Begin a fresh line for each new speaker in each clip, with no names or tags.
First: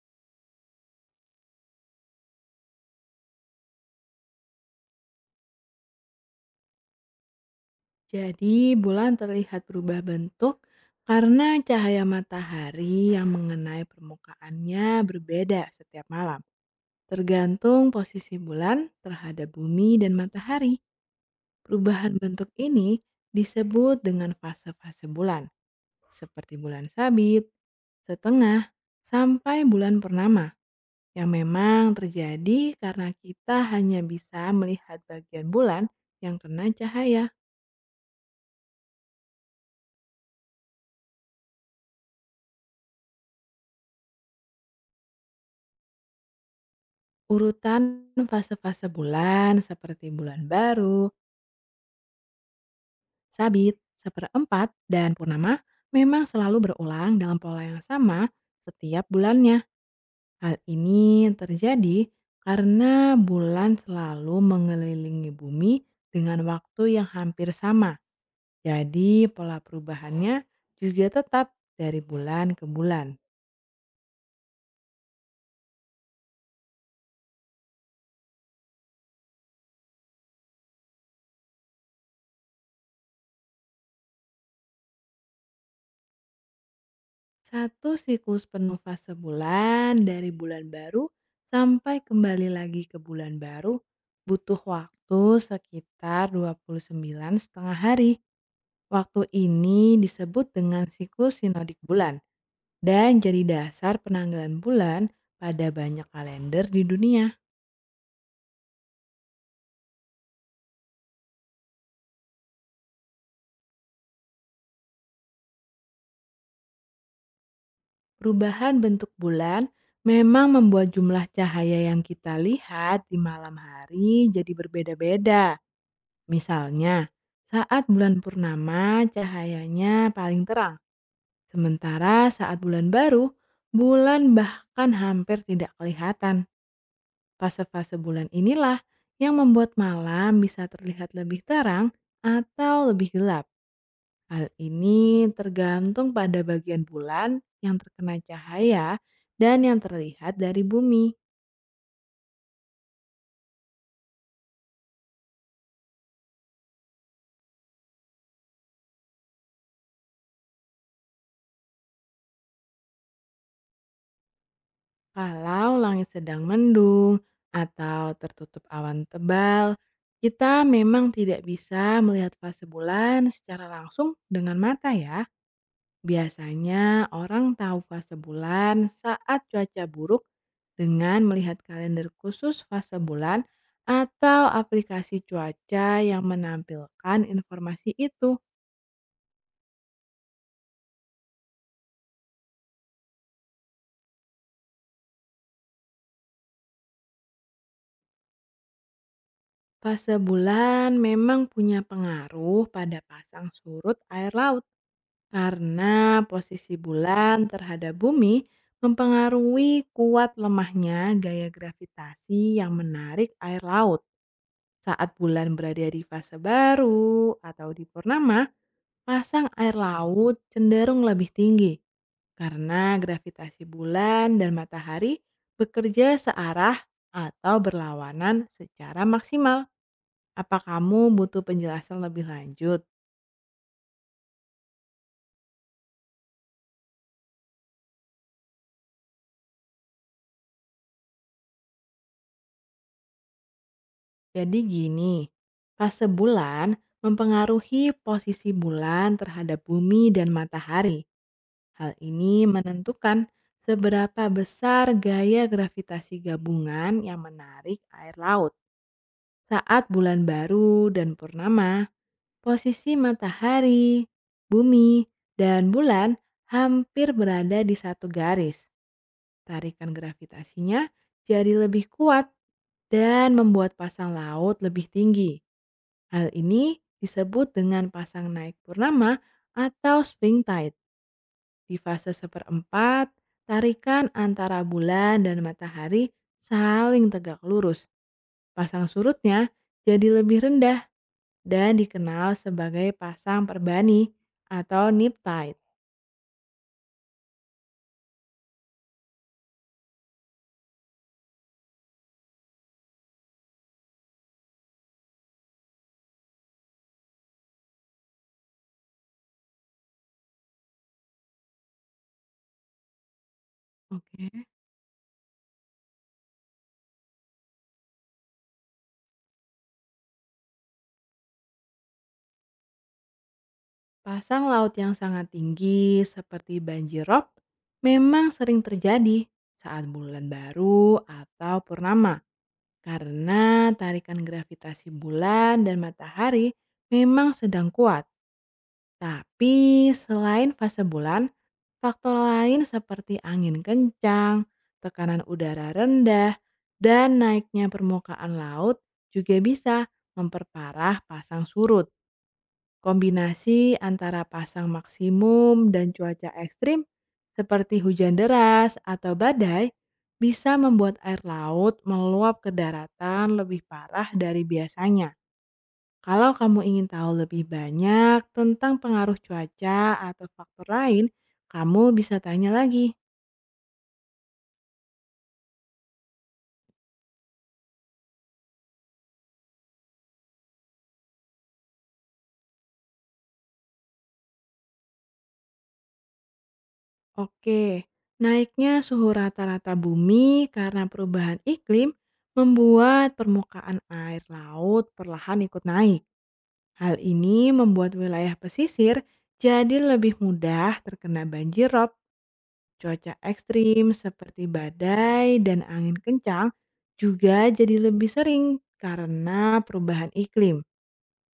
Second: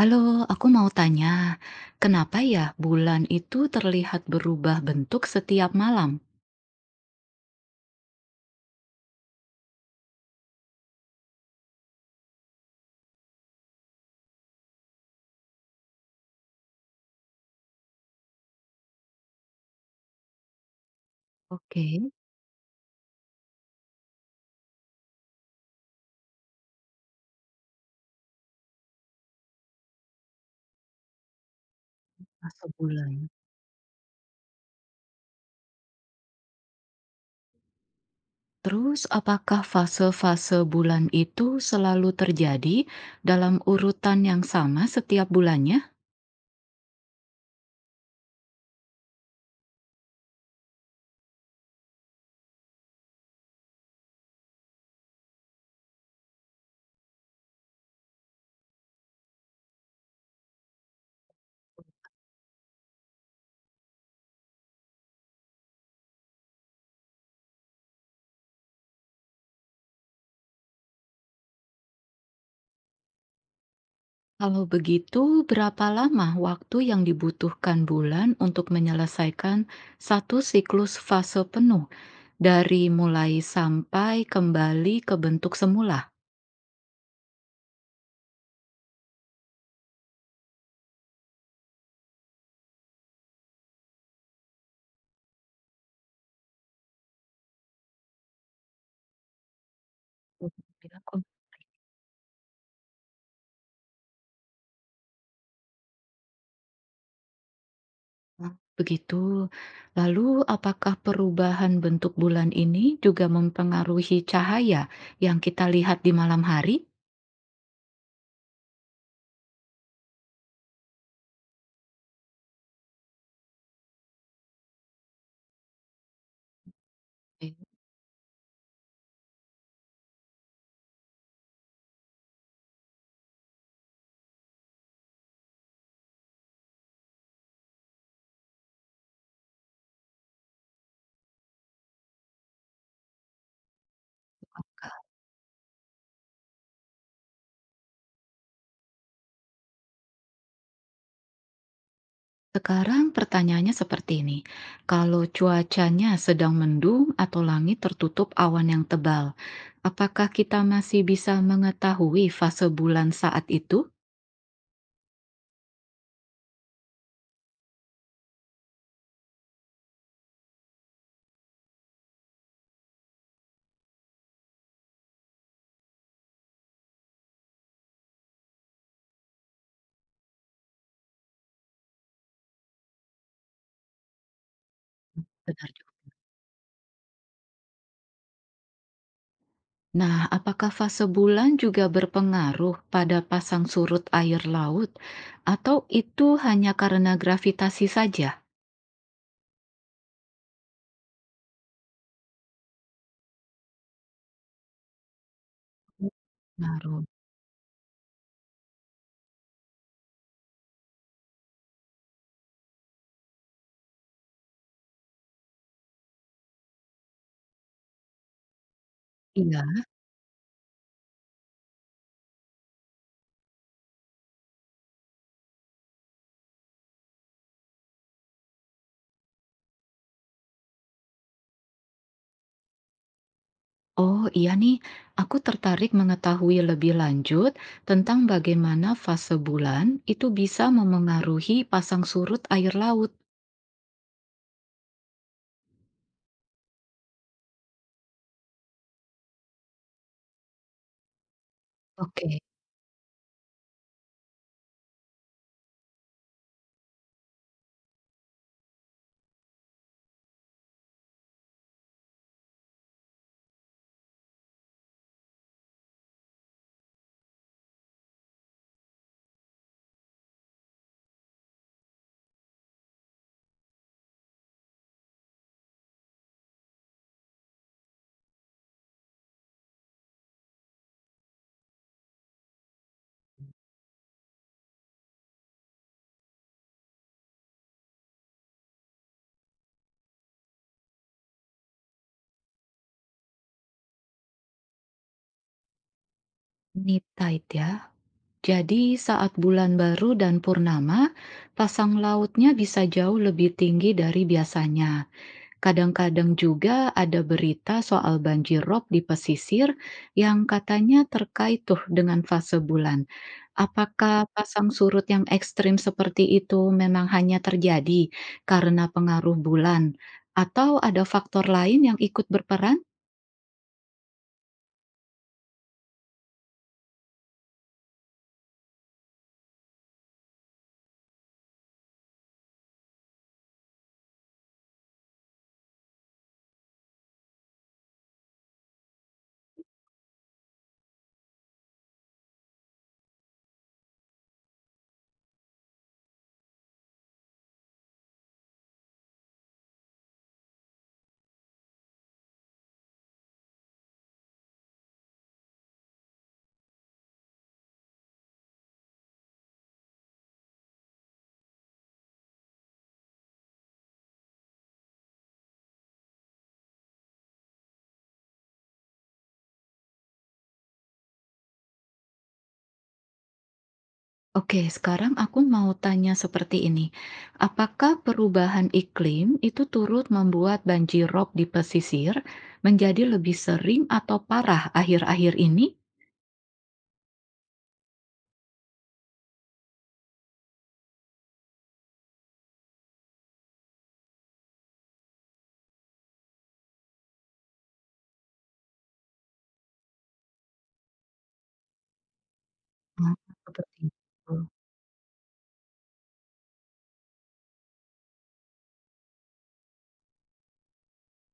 Halo, aku mau tanya, kenapa ya bulan itu terlihat berubah bentuk setiap malam?
Jadi, bulan terlihat berubah bentuk karena cahaya matahari yang mengenai permukaannya berbeda setiap malam, tergantung posisi bulan terhadap bumi dan matahari.
Oke.
Perubahan bentuk ini disebut dengan fase-fase bulan, seperti bulan sabit, setengah, sampai bulan purnama, yang memang
Fase
terjadi karena
bulan.
kita hanya bisa melihat bagian bulan yang kena cahaya.
Terus, apakah fase-fase bulan itu selalu terjadi dalam urutan yang sama setiap bulannya?
Urutan fase-fase bulan seperti bulan baru, sabit, seperempat, dan purnama memang selalu berulang dalam pola yang sama setiap bulannya. Hal ini terjadi karena bulan selalu mengelilingi bumi dengan waktu yang hampir sama. Jadi pola perubahannya juga tetap dari bulan ke bulan.
Kalau begitu, berapa lama waktu yang dibutuhkan bulan untuk menyelesaikan satu siklus fase penuh dari mulai sampai kembali ke bentuk semula?
Satu siklus penuh fase bulan dari bulan baru sampai kembali lagi ke bulan baru butuh waktu sekitar 29 setengah hari. Waktu ini disebut dengan
Oke.
siklus sinodik bulan dan jadi dasar penanggalan bulan pada banyak kalender di dunia.
Ah, begitu. Lalu, apakah perubahan bentuk bulan ini juga mempengaruhi cahaya yang kita lihat di malam hari?
Perubahan bentuk bulan memang membuat jumlah cahaya yang kita lihat di malam hari jadi berbeda-beda. Misalnya,
Eh,
saat bulan purnama cahayanya paling terang, sementara saat bulan baru, bulan bahkan hampir tidak kelihatan. Fase-fase bulan inilah yang membuat malam bisa terlihat lebih terang atau lebih gelap. Hal ini tergantung pada bagian bulan yang terkena cahaya dan yang terlihat dari bumi.
Sekarang pertanyaannya seperti ini. Kalau cuacanya sedang mendung atau langit tertutup awan yang tebal, apakah kita masih bisa mengetahui fase bulan saat itu?
Kalau langit sedang mendung atau tertutup awan tebal, kita memang tidak bisa melihat fase bulan secara langsung dengan mata ya. Biasanya orang tahu fase bulan saat cuaca buruk dengan melihat kalender khusus fase bulan atau aplikasi
Benar juga.
cuaca yang menampilkan informasi itu.
Nah, apakah fase bulan juga berpengaruh pada pasang surut air laut, atau itu hanya karena gravitasi saja?
Fase bulan memang punya pengaruh pada pasang surut air laut
Oh,
karena posisi
pengaruh.
bulan terhadap bumi mempengaruhi kuat lemahnya gaya gravitasi yang menarik air laut. Saat bulan berada di fase baru atau di purnama, pasang air
Iya.
laut cenderung lebih tinggi karena gravitasi bulan dan matahari bekerja searah atau berlawanan secara maksimal. Apa kamu butuh penjelasan lebih lanjut?
Oh, iya nih, aku tertarik mengetahui lebih lanjut tentang bagaimana fase bulan itu bisa memengaruhi pasang surut air laut.
Jadi gini, fase bulan mempengaruhi posisi bulan terhadap bumi dan matahari. Hal
Oke.
ini menentukan seberapa besar gaya gravitasi gabungan yang menarik air laut. Saat bulan baru dan purnama, posisi matahari, bumi, dan bulan hampir berada di satu garis. Tarikan gravitasinya jadi lebih kuat dan membuat pasang laut lebih tinggi. Hal ini disebut dengan pasang naik purnama atau spring tide. Di fase seperempat, tarikan antara bulan dan matahari saling tegak lurus. Pasang surutnya jadi lebih rendah dan dikenal sebagai pasang perbani atau nip tide.
Nitide ya. Jadi saat bulan baru dan purnama, pasang lautnya bisa jauh lebih tinggi dari biasanya. Kadang-kadang juga ada berita soal banjir rob di pesisir yang katanya terkait tuh dengan fase bulan. Apakah
Oke.
pasang surut yang ekstrim seperti itu memang hanya terjadi karena pengaruh bulan, atau ada faktor lain yang ikut berperan?
Pasang laut yang sangat tinggi seperti banjir rob memang sering terjadi saat bulan baru atau purnama. Karena tarikan gravitasi bulan dan matahari memang sedang kuat, tapi selain fase bulan, faktor lain seperti angin kencang, tekanan udara rendah, dan naiknya permukaan laut juga bisa memperparah pasang surut. Kombinasi antara pasang maksimum dan cuaca ekstrim seperti hujan deras atau badai bisa membuat air laut meluap ke daratan lebih parah dari biasanya. Kalau kamu ingin tahu lebih banyak tentang pengaruh cuaca atau faktor lain, kamu bisa tanya lagi.
Oke, sekarang aku mau tanya seperti ini. Apakah perubahan iklim itu turut membuat banjir rob di pesisir menjadi lebih sering atau parah akhir-akhir ini?
Oke, naiknya suhu rata-rata bumi karena perubahan iklim membuat permukaan air laut perlahan ikut naik. Hal ini membuat wilayah pesisir jadi lebih mudah terkena banjir rob,
Ah,
cuaca
seperti
ekstrim
itu.
seperti badai dan angin kencang juga jadi lebih sering karena perubahan iklim.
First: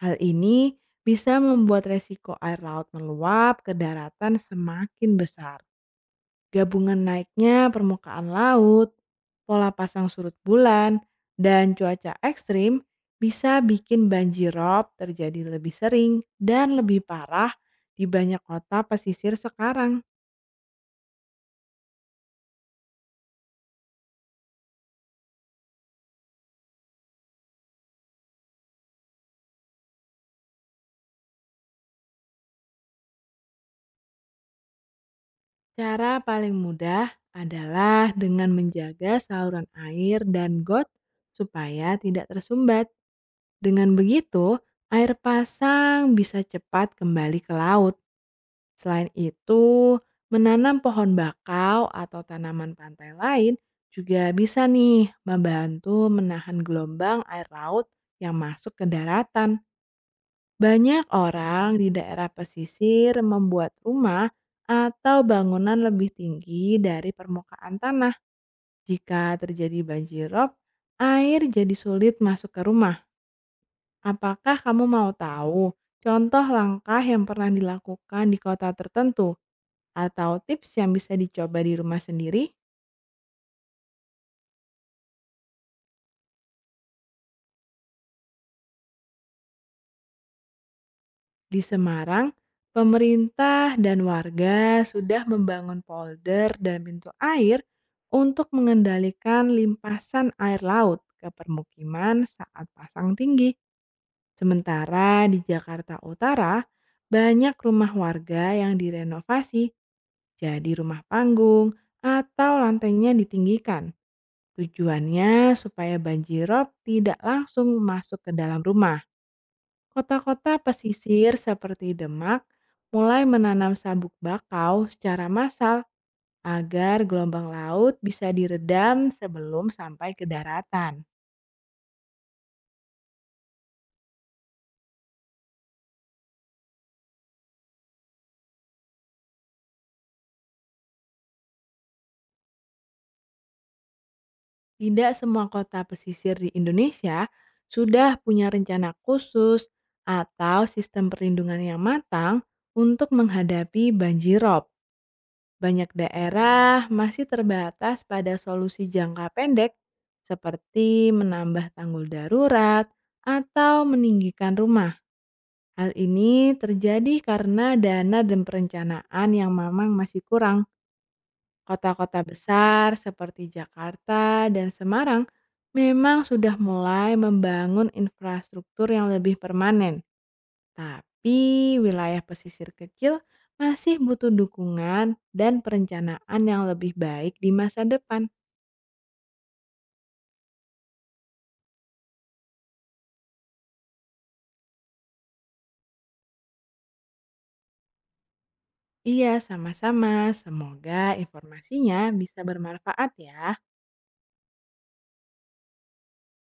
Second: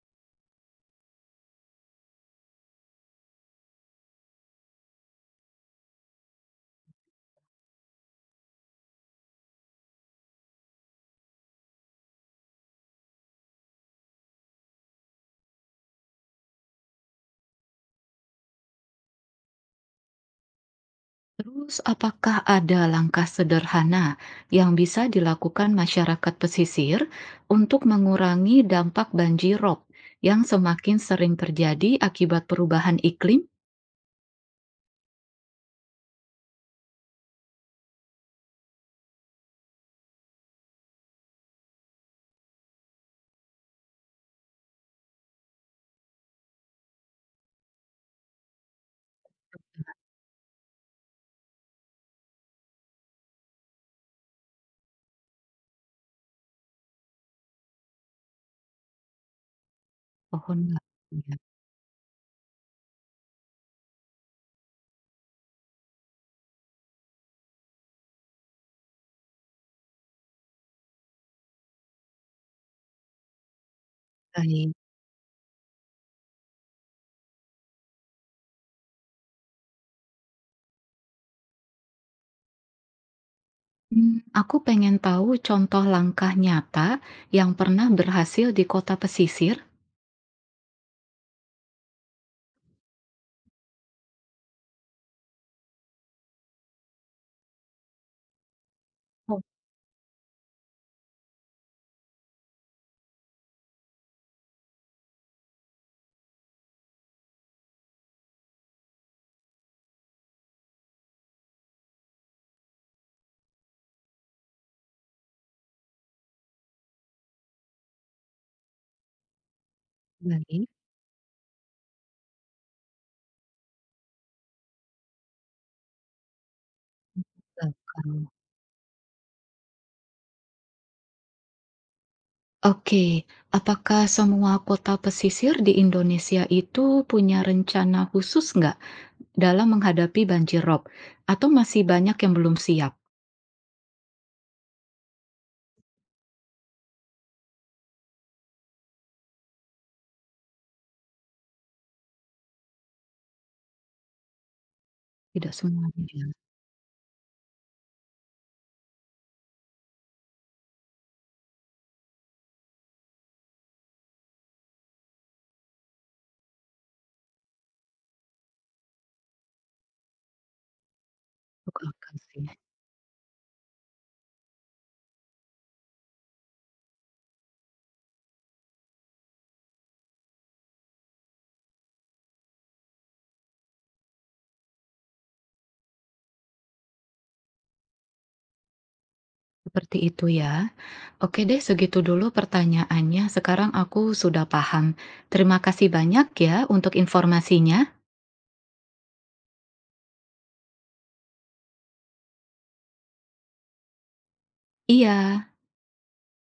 Hal ini bisa membuat resiko air laut meluap ke daratan semakin besar. Gabungan naiknya permukaan laut, pola pasang surut bulan, dan cuaca ekstrim bisa bikin banjir rob terjadi lebih sering dan lebih parah di banyak kota pesisir sekarang.
Terus, apakah ada langkah sederhana yang bisa dilakukan masyarakat pesisir untuk mengurangi dampak banjir rob yang semakin sering terjadi akibat perubahan iklim?
Cara paling mudah adalah dengan menjaga saluran air dan got supaya tidak tersumbat. Dengan begitu, air pasang bisa cepat kembali ke laut. Selain itu, menanam pohon bakau atau tanaman pantai lain juga bisa nih membantu menahan gelombang air laut yang masuk ke daratan.
Pohon nggak?
Banyak
Ya.
orang di daerah pesisir membuat rumah atau bangunan lebih tinggi dari permukaan tanah. Jika terjadi banjir rob, air jadi sulit masuk ke rumah. Apakah
Baik.
kamu mau tahu contoh langkah yang pernah dilakukan di kota tertentu? Atau tips yang bisa dicoba di rumah sendiri,
Hmm, aku pengen tahu contoh langkah nyata yang pernah berhasil di kota pesisir.
di Semarang, pemerintah dan warga sudah membangun polder dan pintu air untuk
Oh,
mengendalikan limpasan air laut ke permukiman saat pasang tinggi. Sementara di Jakarta Utara, banyak rumah warga yang direnovasi jadi rumah panggung atau lantainya ditinggikan. Tujuannya supaya banjirop tidak langsung masuk ke dalam rumah. Kota-kota
baik.
pesisir seperti Demak mulai menanam sabuk bakau secara massal agar gelombang laut bisa
Belakang.
diredam sebelum sampai ke daratan.
Oke, apakah semua kota pesisir di Indonesia itu punya rencana khusus nggak? Dalam menghadapi banjir rob atau masih banyak yang belum siap?
Tidak semua kota pesisir di Indonesia sudah punya rencana khusus atau sistem perlindungan yang matang untuk menghadapi banjirop.
Tidak
Banyak
semuanya, ya,
daerah masih terbatas pada solusi jangka pendek seperti menambah tanggul darurat atau meninggikan rumah. Hal ini terjadi karena dana dan perencanaan yang memang masih kurang.
masuk akal
Kota-kota
sih.
besar seperti Jakarta dan Semarang memang sudah mulai membangun infrastruktur yang lebih permanen. Tapi wilayah pesisir kecil masih butuh dukungan dan perencanaan yang lebih baik di masa depan.
Seperti itu ya. Oke deh, segitu dulu pertanyaannya. Sekarang aku sudah paham. Terima kasih banyak ya untuk informasinya.
Iya, sama-sama. Semoga informasinya bisa bermanfaat ya.
Iya.